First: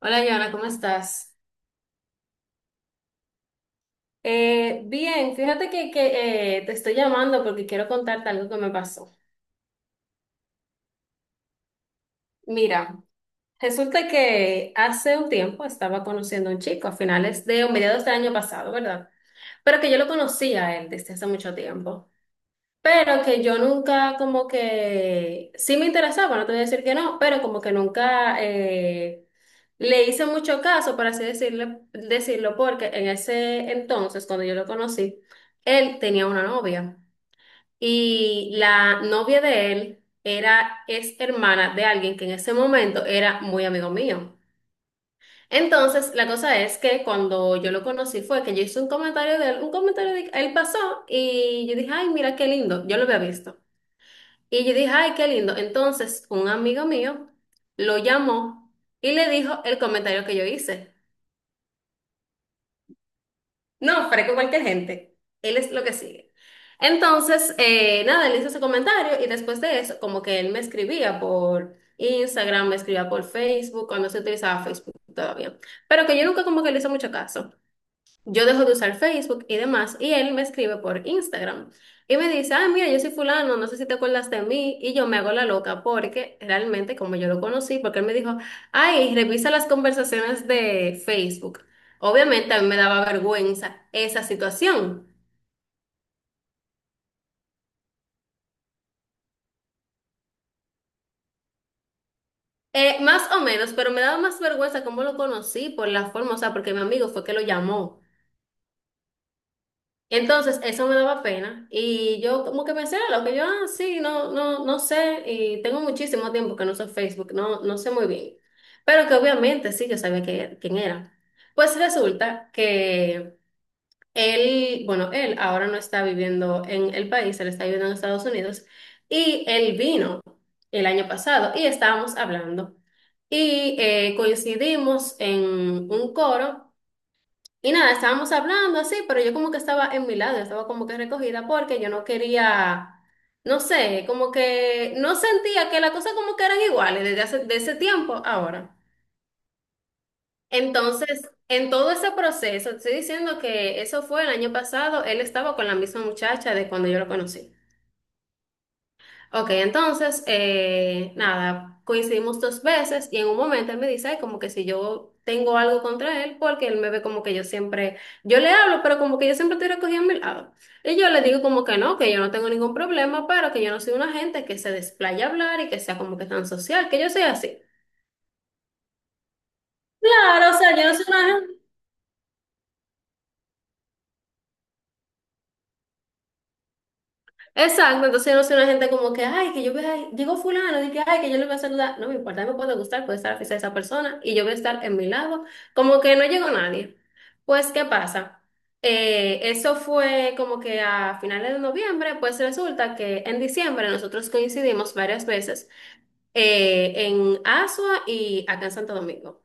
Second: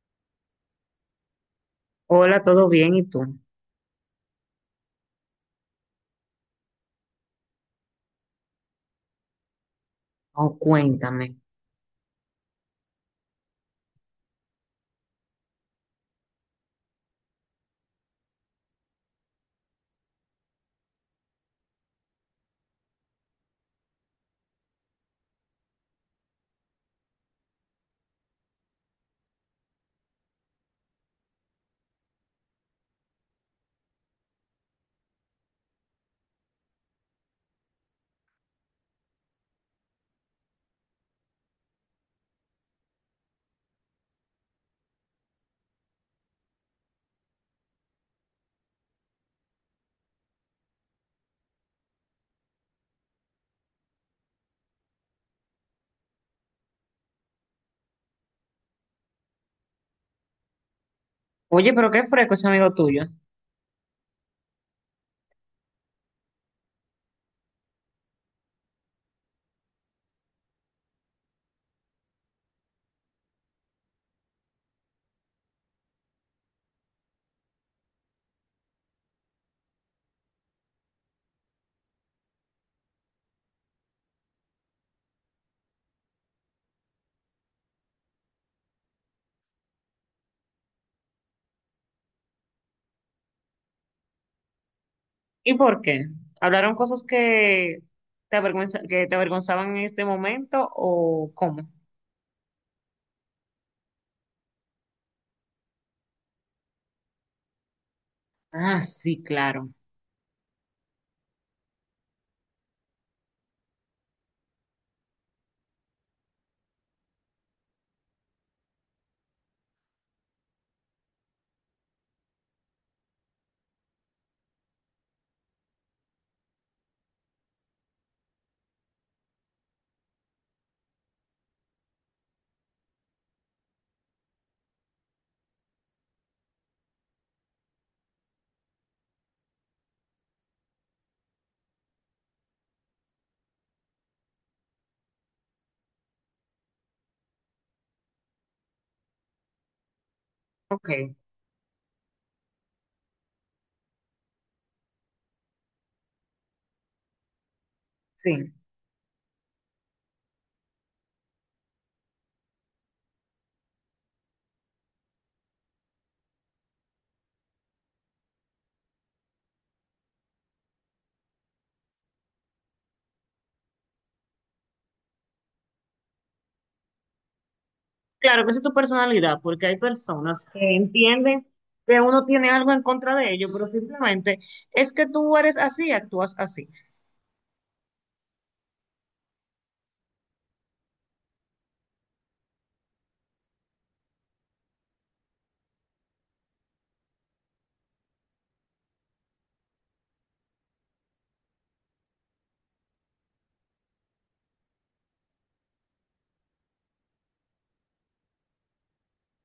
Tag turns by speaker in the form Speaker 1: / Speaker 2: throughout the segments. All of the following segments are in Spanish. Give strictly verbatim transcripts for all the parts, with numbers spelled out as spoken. Speaker 1: Hola, Joana, ¿cómo estás?
Speaker 2: Hola, ¿todo bien? ¿Y tú?
Speaker 1: Eh, bien, fíjate que, que, eh, te estoy llamando porque quiero contarte algo que me pasó.
Speaker 2: Oh, cuéntame.
Speaker 1: Mira, resulta que hace un tiempo estaba conociendo a un chico a finales de o mediados del año pasado, ¿verdad? Pero que yo lo conocía a él desde hace mucho tiempo. Pero que yo nunca como que sí me interesaba, no te voy a decir que no, pero como que nunca eh, le hice mucho caso, por así decirle, decirlo, porque en ese entonces, cuando yo lo conocí, él tenía una novia y la novia de él era, es hermana de alguien que en ese momento era muy amigo mío. Entonces, la cosa es que cuando yo lo conocí fue que yo hice un comentario de él, un comentario de él pasó y yo dije, ay, mira qué lindo, yo lo había visto. Y yo dije, ay, qué lindo. Entonces, un amigo mío lo llamó y le dijo el comentario que yo hice.
Speaker 2: Oye, pero qué fresco ese amigo tuyo.
Speaker 1: No, freco cualquier gente. Él es lo que sigue. Entonces, eh, nada, él hizo ese comentario y después de eso, como que él me escribía por Instagram, me escribía por Facebook, cuando se utilizaba Facebook todavía. Pero que yo nunca como que le hice mucho caso. Yo dejo de usar Facebook y demás, y él me escribe por Instagram y me dice, ah, mira, yo soy fulano, no sé si te acuerdas de mí, y yo me hago la loca porque realmente como yo lo conocí, porque él me dijo, ay, revisa las conversaciones de Facebook. Obviamente a mí me daba vergüenza esa situación.
Speaker 2: ¿Y por qué? ¿Hablaron cosas que te avergüenza, que te avergonzaban en este momento o cómo?
Speaker 1: Eh, más o menos, pero me daba más vergüenza cómo lo conocí por la forma, o sea, porque mi amigo fue que lo llamó.
Speaker 2: Ah, sí, claro.
Speaker 1: Entonces, eso me daba pena y yo como que pensé: "Ah, lo que yo, ah, sí, no, no, no sé, y tengo muchísimo tiempo que no uso Facebook, no, no sé muy bien, pero que obviamente sí, yo sabía que- quién era". Pues resulta que él, bueno, él ahora no está viviendo en el país, él está viviendo en Estados Unidos y él vino el año pasado y estábamos hablando y eh, coincidimos en un coro y nada, estábamos hablando así, pero yo como que estaba en mi lado, yo estaba como que recogida porque yo no quería, no sé, como que no sentía que las cosas como que eran iguales desde hace, de ese tiempo a ahora.
Speaker 2: Ok,
Speaker 1: Entonces, en todo ese proceso, te estoy diciendo que eso fue el año pasado, él estaba con la misma muchacha de cuando yo lo conocí.
Speaker 2: sí.
Speaker 1: Ok, entonces, eh, nada, coincidimos dos veces y en un momento él me dice: "Ay, como que si yo tengo algo contra él", porque él me ve como que yo siempre, yo le hablo, pero como que yo siempre estoy recogida a mi lado. Y yo le digo como que no, que yo no tengo ningún problema, pero que yo no soy una gente que se desplaya a hablar y que sea como que tan social, que yo soy así.
Speaker 2: Claro que esa es tu personalidad, porque hay personas
Speaker 1: Claro, o
Speaker 2: que
Speaker 1: sea, yo no soy una
Speaker 2: entienden
Speaker 1: gente.
Speaker 2: que uno tiene algo en contra de ellos, pero simplemente es que tú eres así, actúas así.
Speaker 1: Exacto, entonces yo no soy una gente como que, ay, que yo voy a, digo fulano, y que, ay, que yo le voy a saludar. No me importa, me puede gustar, puede estar la fiesta de esa persona y yo voy a estar en mi lado, como que no llegó nadie. Pues, ¿qué pasa? Eh, eso fue como que a finales de noviembre, pues resulta que en diciembre nosotros coincidimos varias veces eh, en Asua y acá en Santo Domingo.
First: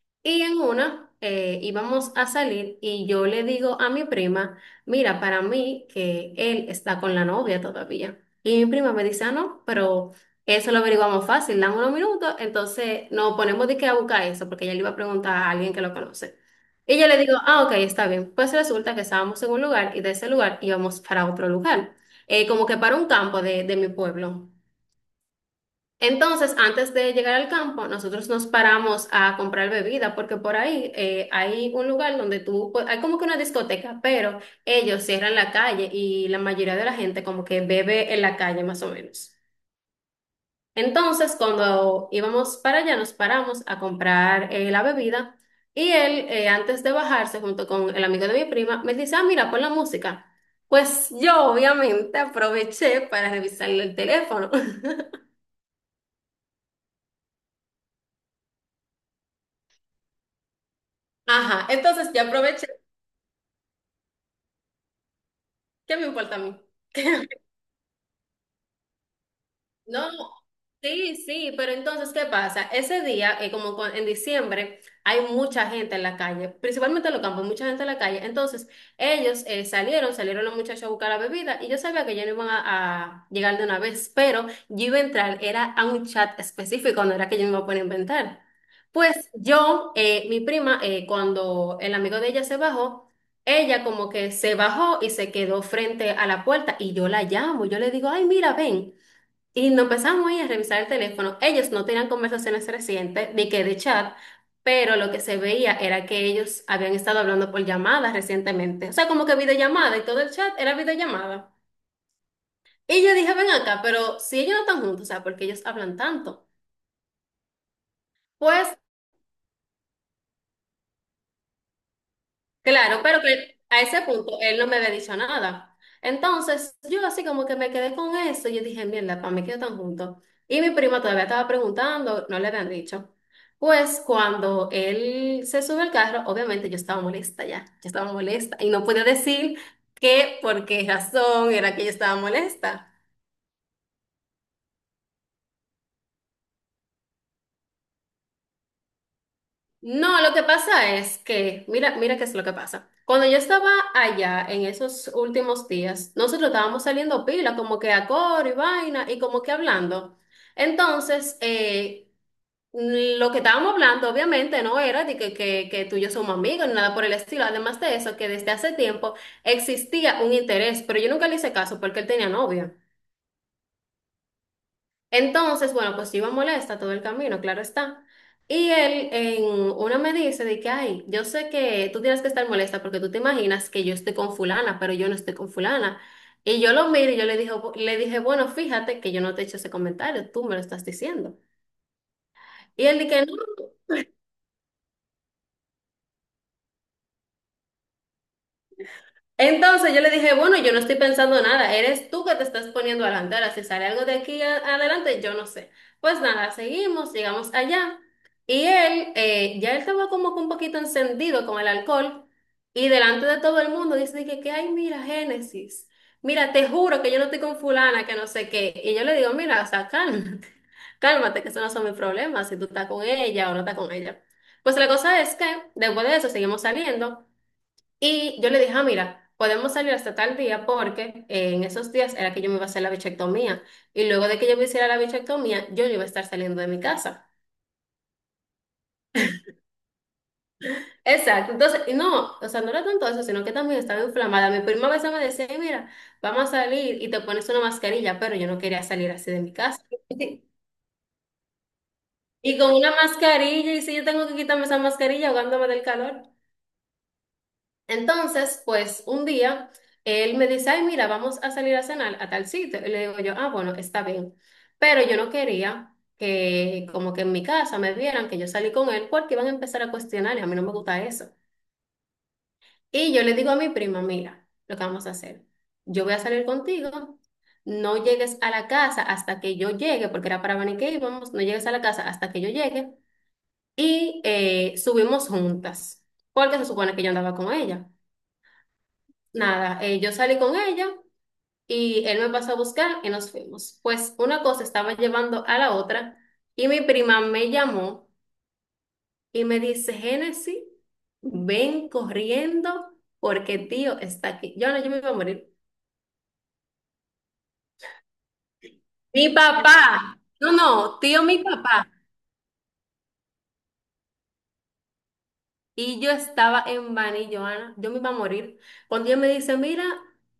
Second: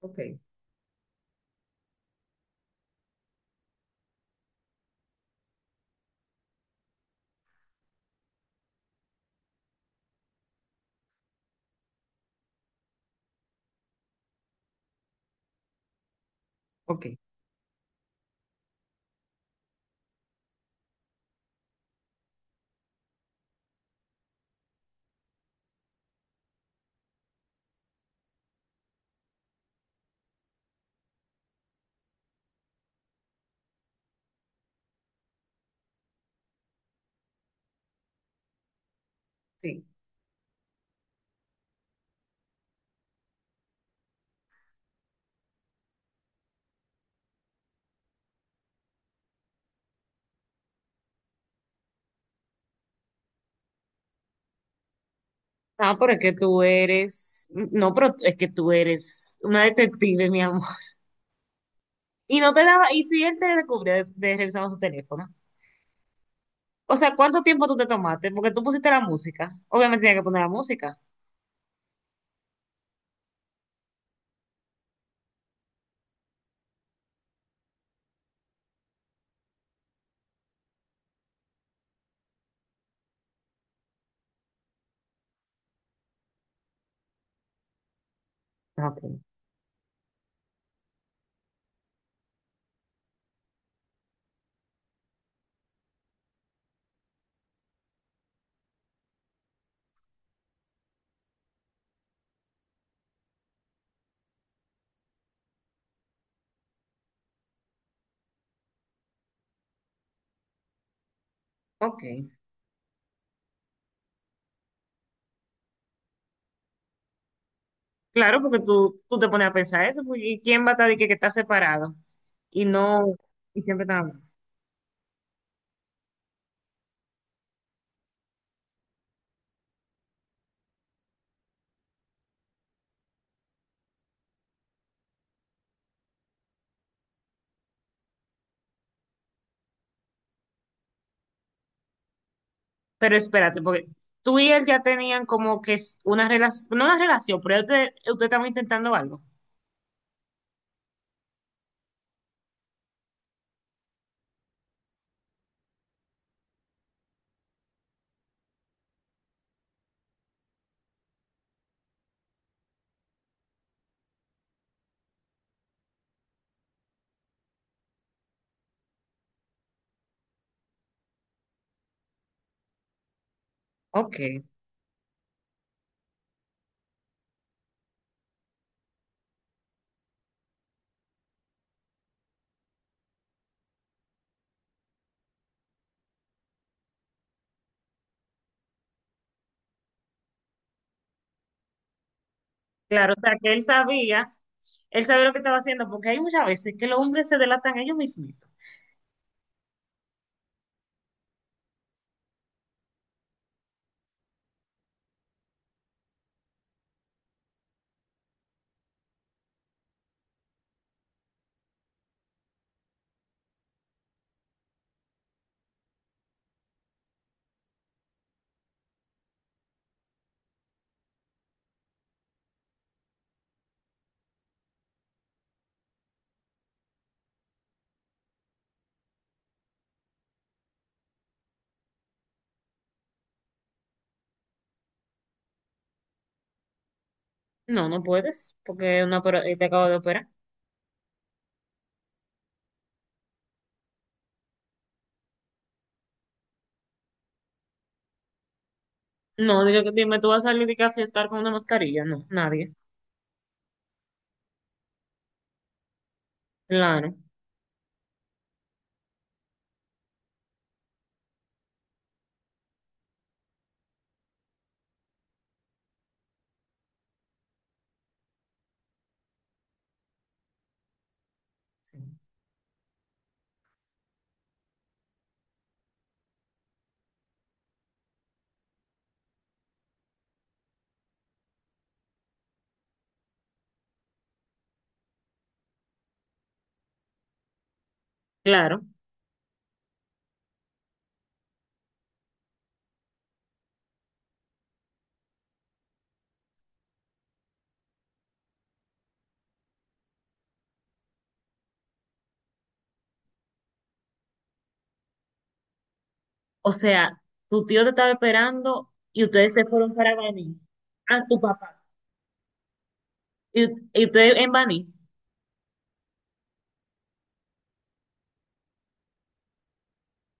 Speaker 2: Ok,
Speaker 1: Y en una eh, íbamos a salir y yo le digo a mi prima: mira, para mí que él está con la novia todavía. Y mi prima me dice: ah, no, pero eso lo averiguamos fácil, dan unos minutos, entonces nos ponemos de que a buscar eso, porque ella le iba a preguntar a alguien que lo conoce. Y
Speaker 2: ok,
Speaker 1: yo le digo: ah, ok, está bien. Pues resulta que estábamos en un lugar y de ese lugar íbamos para otro lugar, eh, como que para un campo de, de mi pueblo. Entonces, antes de llegar al campo, nosotros nos paramos a comprar bebida, porque por ahí eh, hay un lugar donde tú, pues, hay como que una discoteca, pero ellos cierran la calle y la mayoría de la gente como que bebe en la calle más o menos.
Speaker 2: sí.
Speaker 1: Entonces, cuando íbamos para allá, nos paramos a comprar eh, la bebida y él, eh, antes de bajarse junto con el amigo de mi prima, me dice: ah, mira, pon la música. Pues yo obviamente aproveché para revisarle el teléfono.
Speaker 2: Ah, pero es que tú eres, no, pero es que tú eres una detective, mi amor.
Speaker 1: Ajá, entonces yo
Speaker 2: Y no te
Speaker 1: aproveché.
Speaker 2: daba, y si él te descubría de, de revisando su teléfono.
Speaker 1: ¿Qué me importa a mí?
Speaker 2: O sea, ¿cuánto tiempo tú te tomaste? Porque tú pusiste la música. Obviamente
Speaker 1: No,
Speaker 2: tenía que poner la música.
Speaker 1: sí, sí, pero entonces, ¿qué pasa? Ese día, eh, como cu- en diciembre, hay mucha gente en la calle, principalmente en los campos, mucha gente en la calle. Entonces, ellos eh, salieron, salieron los muchachos a buscar la bebida y yo sabía que ya no iban a, a llegar de una vez, pero yo iba a entrar, era a un chat específico, no era que yo me iba a poner a inventar.
Speaker 2: Ah, ok.
Speaker 1: Pues yo, eh, mi prima, eh, cuando el amigo de ella se bajó, ella como que se bajó y se quedó frente a la puerta y yo la llamo, yo le digo: ay, mira, ven. Y nos empezamos ahí a revisar el teléfono. Ellos no tenían conversaciones recientes ni que de chat, pero lo que se veía era que ellos habían estado hablando por llamadas recientemente. O sea, como que videollamada y todo el chat era videollamada.
Speaker 2: Ok.
Speaker 1: Y yo dije: ven acá, pero si ellos no están juntos, o sea, ¿por qué ellos hablan tanto?
Speaker 2: Claro, porque
Speaker 1: Pues
Speaker 2: tú, tú te pones a pensar eso. Pues, ¿y quién va a estar de que, que está separado? Y
Speaker 1: claro,
Speaker 2: no,
Speaker 1: pero que
Speaker 2: y
Speaker 1: a
Speaker 2: siempre está.
Speaker 1: ese punto él no me había dicho nada. Entonces, yo así como que me quedé con eso. Y yo dije: mierda, para mí que tan juntos. Y mi prima todavía estaba preguntando, no le habían dicho. Pues cuando él se sube al carro, obviamente yo estaba molesta ya, yo estaba molesta y no podía decir qué, por qué razón era que yo estaba molesta.
Speaker 2: Pero espérate, porque tú y él ya tenían como que es una relación, no una relación, pero ustedes usted usted estaba intentando algo.
Speaker 1: No, lo que pasa es que, mira, mira qué es lo que pasa. Cuando yo estaba allá en esos últimos días, nosotros estábamos saliendo pila, como que a coro y vaina, y como que hablando. Entonces, eh, lo que estábamos hablando, obviamente, no era de que, que, que tú y yo somos amigos, ni nada por el estilo. Además de eso, que desde hace tiempo existía un interés, pero yo nunca le hice caso porque él tenía novia.
Speaker 2: Ok.
Speaker 1: Entonces, bueno, pues yo iba molesta todo el camino, claro está. Y él en una me dice de que, ay, yo sé que tú tienes que estar molesta porque tú te imaginas que yo estoy con fulana, pero yo no estoy con fulana. Y yo lo miro y yo le dije, le dije: bueno, fíjate que yo no te he hecho ese comentario, tú me lo estás diciendo. Y él
Speaker 2: Claro, o
Speaker 1: dice: no.
Speaker 2: sea, que él sabía, él sabía lo que estaba haciendo, porque hay muchas veces que los hombres se delatan ellos mismos.
Speaker 1: Entonces yo le dije: bueno, yo no estoy pensando nada, eres tú que te estás poniendo a la antera, si sale algo de aquí a- adelante, yo no sé. Pues nada, seguimos, llegamos allá y él, eh, ya él estaba como que un poquito encendido con el alcohol y delante de todo el mundo dice de que, que, ay, mira, Génesis, mira, te juro que yo no estoy con fulana, que no sé qué. Y yo le digo: mira, o sea, cálmate, cálmate, que esos no son mis problemas, si tú estás con ella o no estás con ella. Pues la cosa es que después de eso seguimos saliendo. Y yo le dije: ah, mira, podemos salir hasta tal día porque eh, en esos días era que yo me iba a hacer la bichectomía. Y luego de que yo me hiciera la bichectomía, yo no iba a estar saliendo de mi casa.
Speaker 2: No, no puedes, porque una opera- eh, te acabo de operar.
Speaker 1: Exacto. Entonces, y no, o sea, no era tanto eso, sino que también estaba inflamada. Mi prima a veces me decía: "Ay, mira, vamos a salir y te pones una mascarilla", pero yo no quería salir así de mi
Speaker 2: No, digo,
Speaker 1: casa.
Speaker 2: que- dime, tú vas a salir de que a fiestar con una mascarilla. No,
Speaker 1: Y
Speaker 2: nadie.
Speaker 1: con una mascarilla, y si yo tengo que quitarme esa mascarilla ahogándome del calor.
Speaker 2: Claro,
Speaker 1: Entonces, pues un día él me dice: ay, mira, vamos a salir a cenar a tal sitio. Y le digo yo: ah, bueno, está bien. Pero yo no quería que como que en mi casa me vieran que yo salí con él porque iban a empezar a cuestionar y a mí no me gusta eso.
Speaker 2: sí,
Speaker 1: Y yo le digo a mi prima: mira, lo que vamos a hacer, yo voy a salir contigo, no llegues a la casa hasta que yo llegue, porque era para venir que íbamos, no llegues a la casa hasta que yo llegue y eh, subimos juntas, porque se supone que yo andaba con ella.
Speaker 2: claro.
Speaker 1: Nada, eh, yo salí con ella y él me pasó a buscar y nos fuimos. Pues una cosa estaba llevando a la otra y mi prima me llamó y me dice, Génesis, ven corriendo porque tío está aquí. Yo no, yo me iba a morir.
Speaker 2: O sea, tu tío te estaba esperando y
Speaker 1: Mi
Speaker 2: ustedes se fueron para
Speaker 1: papá, no,
Speaker 2: Baní.
Speaker 1: no, tío,
Speaker 2: A
Speaker 1: mi
Speaker 2: tu papá.
Speaker 1: papá.
Speaker 2: Y, y ustedes en Baní.
Speaker 1: Y yo estaba en Bani, Joana, yo me iba a morir. Cuando ella me dice, mira,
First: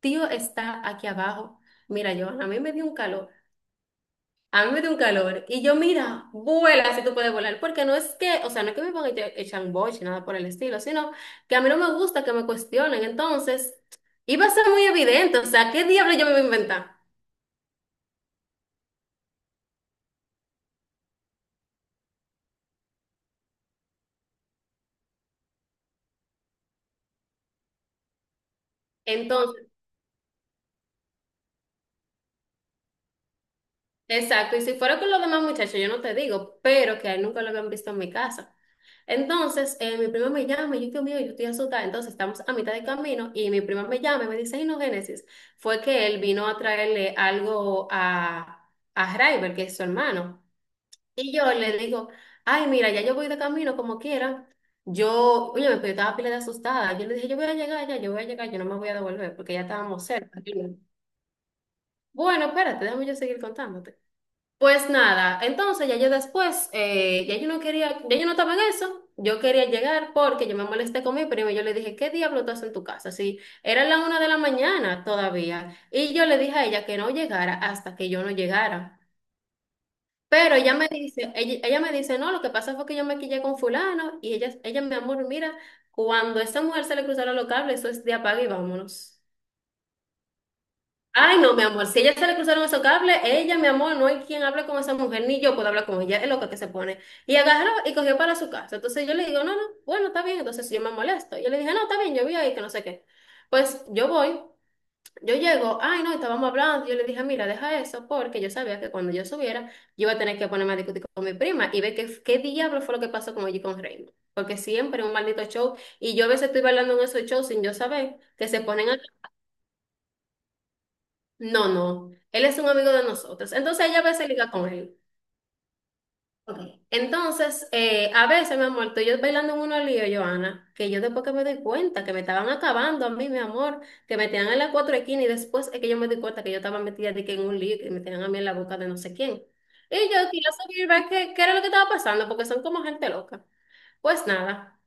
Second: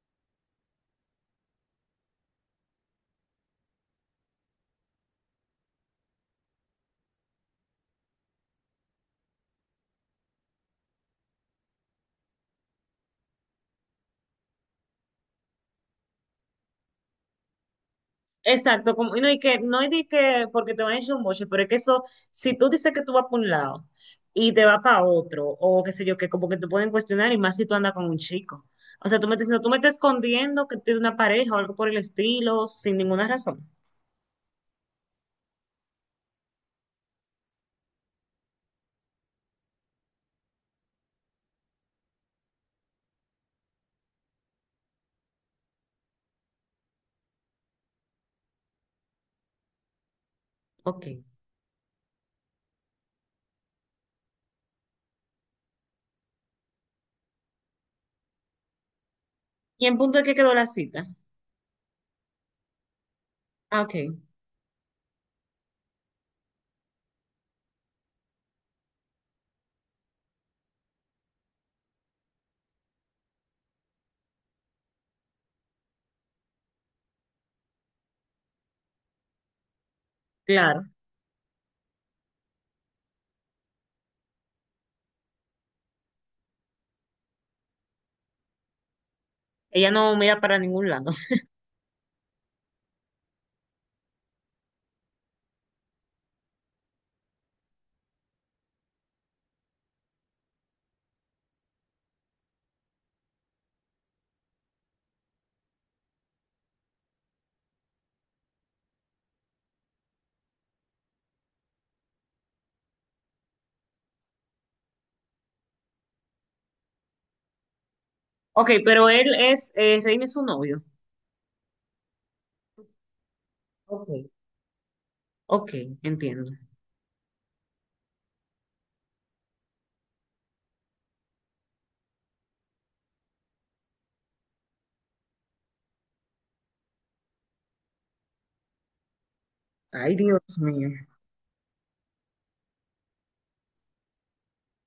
Speaker 1: tío está aquí abajo. Mira, Joana, a mí me dio un calor. A mí me dio un calor. Y yo, mira, vuela si tú puedes volar. Porque no es que, o sea, no es que me pongan echa- echan boche, nada por el estilo, sino que a mí no me gusta que me cuestionen. Entonces, iba a ser muy evidente. O sea, ¿qué diablo yo me voy a inventar?
Speaker 2: Exacto, como, y no, y que, no es de que porque te van a echar un boche, pero es que eso, si tú dices que tú vas para un lado y te vas para otro, o qué sé yo, que como que te pueden cuestionar, y más si tú andas con un chico. O sea, tú me estás diciendo,
Speaker 1: Entonces,
Speaker 2: tú me estás escondiendo que tienes una pareja o algo por el estilo, sin ninguna razón.
Speaker 1: exacto. Y si fuera con los demás muchachos, yo no te digo, pero que a él nunca lo habían visto en mi casa. Entonces, eh, mi prima me llama y yo, Dios mío, yo estoy asustada. Entonces, estamos a mitad de camino y mi prima me llama y me dice, ay, no, Génesis, fue que él vino a traerle algo a, a Raiber, que es su hermano.
Speaker 2: Ok.
Speaker 1: Y yo le digo, ay, mira, ya yo voy de camino como quiera. Yo, oye, pero yo estaba pila de asustada. Yo le dije, yo voy a llegar ya, yo voy a llegar, yo no me voy a devolver porque ya
Speaker 2: ¿Y en
Speaker 1: estábamos
Speaker 2: punto de qué
Speaker 1: cerca.
Speaker 2: quedó
Speaker 1: Y yo,
Speaker 2: la
Speaker 1: le-
Speaker 2: cita?
Speaker 1: Bueno, espérate, déjame yo seguir
Speaker 2: Ah, ok,
Speaker 1: contándote. Pues nada, entonces ya yo después, eh, ya yo no quería, ya yo no estaba en eso. Yo quería llegar porque yo me molesté con mi primo y yo le dije, ¿qué diablo tú haces en tu casa? Sí, era la una de la mañana todavía. Y yo le dije a ella que no llegara hasta que yo no llegara. Pero ella
Speaker 2: claro.
Speaker 1: me dice, ella, ella me dice, no, lo que pasa fue que yo me quillé con fulano y ella, ella, mi amor, mira, cuando a esa mujer se le cruzaron los cables, eso es de apague y vámonos.
Speaker 2: Ella no mira para ningún lado.
Speaker 1: Ay, no, mi amor, si a ella se le cruzaron esos cables, ella, mi amor, no hay quien hable con esa mujer, ni yo puedo hablar con ella, es loca que se pone. Y agarró y cogió para su casa. Entonces yo le digo, no, no, bueno, está bien, entonces yo me molesto. Yo le dije, no, está bien, yo vi ahí que no sé qué. Pues yo voy. Yo llego, ay no, estábamos hablando, yo le dije, mira, deja eso, porque yo sabía que cuando yo subiera, yo iba a tener que ponerme a discutir con mi prima y ver qué, qué diablo fue lo que pasó con allí con Raymond. Porque siempre es un maldito show, y yo a veces estoy bailando en esos shows sin yo saber, que se
Speaker 2: Ok,
Speaker 1: ponen a…
Speaker 2: pero él es, eh, Reina es su novio.
Speaker 1: No, no, él es un amigo de nosotros. Entonces ella a
Speaker 2: Ok,
Speaker 1: veces liga con él.
Speaker 2: ok, entiendo.
Speaker 1: Ok. Entonces, eh, a veces, mi amor, tú y yo bailando en unos líos, Joana, que yo después que me doy cuenta que me estaban acabando a mí, mi amor, que me tenían en las cuatro esquinas y después es que yo me di cuenta que yo estaba metida de que en un lío que me tenían a mí en la boca de no sé quién. Y
Speaker 2: Ay,
Speaker 1: yo
Speaker 2: Dios
Speaker 1: quería saber,
Speaker 2: mío.
Speaker 1: ¿verdad?, qué, qué era lo que estaba pasando, porque son como gente loca. Pues nada.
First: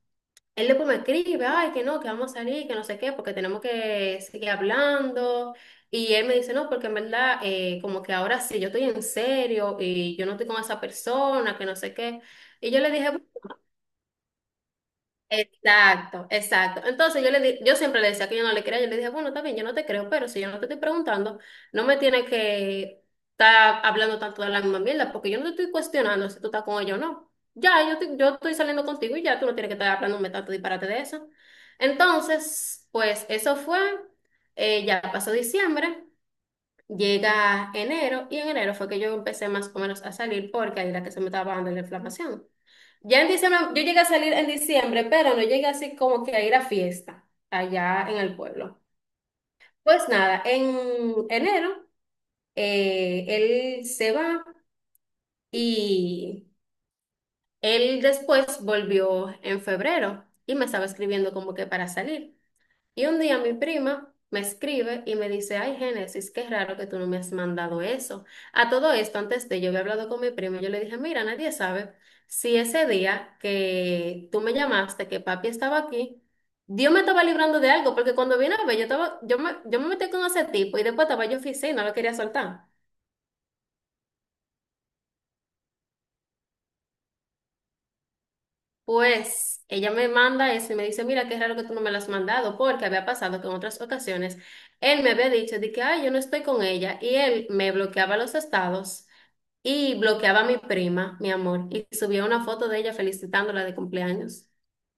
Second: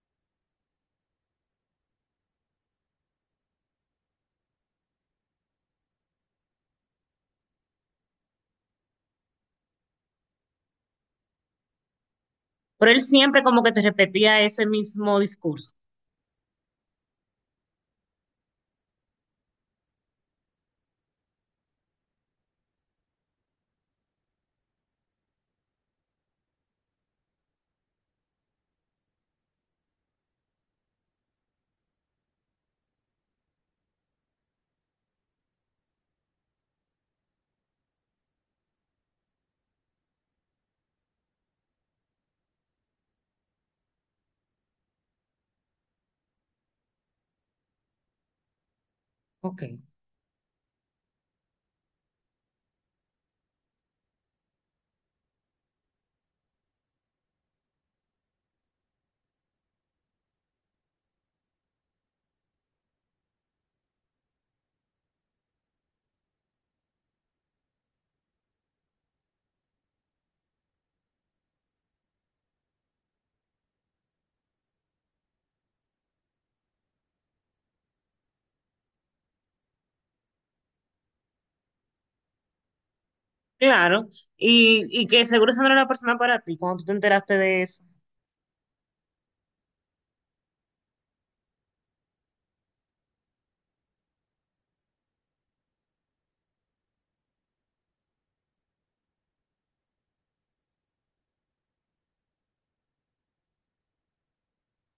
Speaker 1: Él después me escribe, ay, que no, que vamos a salir, que no sé qué, porque tenemos que seguir hablando. Y él me dice, no, porque en verdad, eh, como que ahora sí, yo estoy en serio y yo no estoy con esa persona, que no sé qué. Y yo
Speaker 2: Pero
Speaker 1: le
Speaker 2: él
Speaker 1: dije,
Speaker 2: siempre como que te repetía ese mismo discurso.
Speaker 1: exacto, exacto. Entonces yo le di- yo siempre le decía que yo no le creía, yo le dije, bueno, está bien, yo no te creo, pero si yo no te estoy preguntando, no me tienes que estar hablando tanto de la misma mierda, porque yo no te estoy cuestionando si tú estás con ella o no. Ya, yo, te- yo estoy saliendo contigo y ya tú no tienes que estar hablándome tanto disparate de eso. Entonces, pues eso fue, eh, ya pasó diciembre, llega enero, y en enero fue que yo empecé más o menos a salir porque ahí era que se me estaba bajando la inflamación. Ya en diciembre, yo llegué a salir en diciembre, pero no llegué así como que a ir a fiesta allá en el pueblo.
Speaker 2: Ok,
Speaker 1: Pues nada, en enero eh, él se va y él después volvió en febrero y me estaba escribiendo como que para salir. Y un día mi prima me escribe y me dice, ay, Génesis, qué raro que tú no me has mandado eso. A todo esto, antes de yo había hablado con mi prima, yo le dije, mira, nadie sabe si ese día que tú me llamaste, que papi estaba aquí, Dios me estaba librando de algo, porque cuando vine a ver, yo estaba, yo me, yo me metí con ese tipo y después estaba yo en oficina, no lo quería soltar.
Speaker 2: claro. Y, y que seguro esa no era la persona para ti cuando tú te enteraste de eso.
Speaker 1: Pues ella me manda eso y me dice, mira, qué raro que tú no me lo has mandado, porque había pasado que en otras ocasiones él me había dicho de que, ay, yo no estoy con ella, y él me bloqueaba los estados y bloqueaba a mi prima, mi amor, y subía una foto de ella felicitándola de cumpleaños.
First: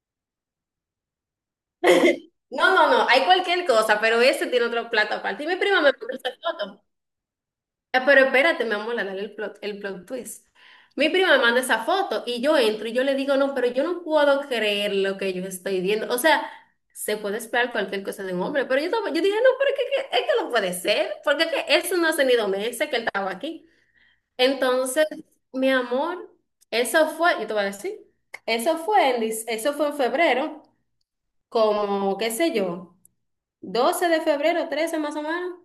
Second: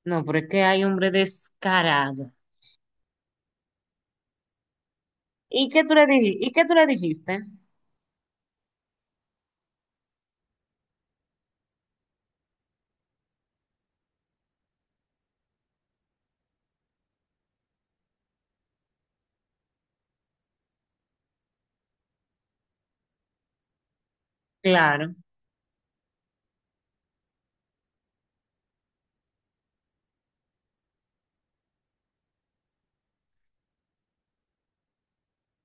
Speaker 2: No, pero es que hay hombre descarado.
Speaker 1: No, no, no, hay cualquier cosa, pero ese tiene otro plato aparte. Y mi
Speaker 2: ¿Y
Speaker 1: prima
Speaker 2: qué
Speaker 1: me
Speaker 2: tú le
Speaker 1: mandó esa
Speaker 2: dijiste? ¿Y qué tú
Speaker 1: foto.
Speaker 2: le dijiste?
Speaker 1: Ah, pero espérate, mi amor, dale el plot, el plot, twist. Mi prima me manda esa foto y yo entro y yo le digo, no, pero yo no puedo creer lo que yo estoy viendo. O sea, se puede esperar cualquier cosa de un hombre, pero yo, estaba- yo dije, no, pero es que, que- es que no puede ser, porque es que eso no hace ni dos meses que él estaba aquí. Entonces,
Speaker 2: Claro.
Speaker 1: mi amor, eso fue, yo te voy a decir, eso fue en, dic- eso fue en febrero, como, qué sé yo, doce de febrero, trece más o menos.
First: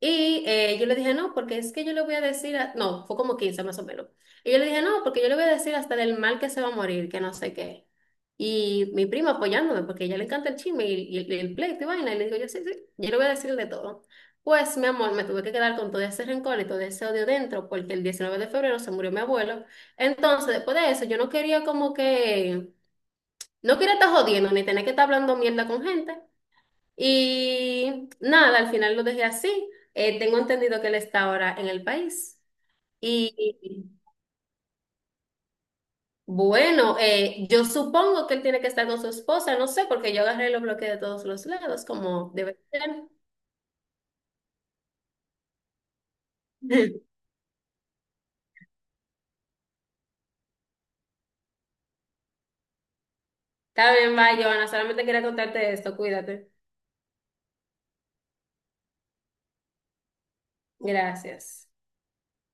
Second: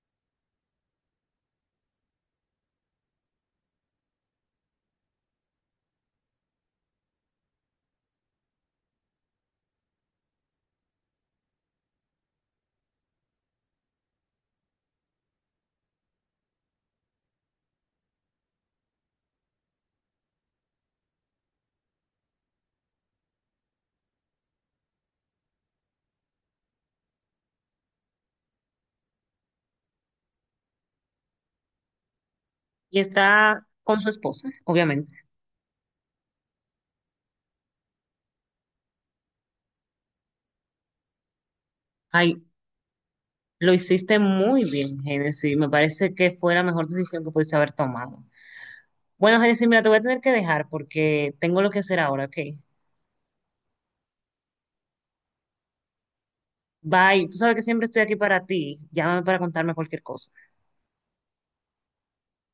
Speaker 1: Y eh, yo le dije, no, porque es que yo le voy a decir, a-". No, fue como quince más o menos. Y yo le dije, no, porque yo le voy a decir hasta del mal que se va a morir, que no sé qué. Y mi prima apoyándome, porque a ella le encanta el chisme y, y el, el pleito y vaina. Y le digo, yo sí, sí, yo le voy a decir de todo. Pues, mi amor, me tuve que quedar con todo ese rencor y todo ese odio dentro, porque el diecinueve de febrero se murió mi abuelo. Entonces, después de eso, yo no quería como que, no quería estar jodiendo ni tener que estar hablando mierda con gente. Y nada, al final lo dejé así. Eh, tengo entendido que él está ahora en el país.
Speaker 2: Y está
Speaker 1: Y
Speaker 2: con su esposa, obviamente.
Speaker 1: bueno, eh, yo supongo que él tiene que estar con su esposa, no sé, porque yo agarré y lo bloqueé de todos los lados, como
Speaker 2: Ay,
Speaker 1: debe ser.
Speaker 2: lo hiciste muy bien, Genesis. Me parece que fue la mejor decisión que pudiste haber tomado. Bueno, Genesis, mira, te voy a tener que dejar porque tengo lo que hacer ahora, ¿ok?
Speaker 1: Está bien, bye, Joana. Solamente quería contarte esto. Cuídate.
Speaker 2: Bye. Tú sabes que siempre estoy aquí para ti. Llámame para contarme cualquier cosa.
Speaker 1: Gracias.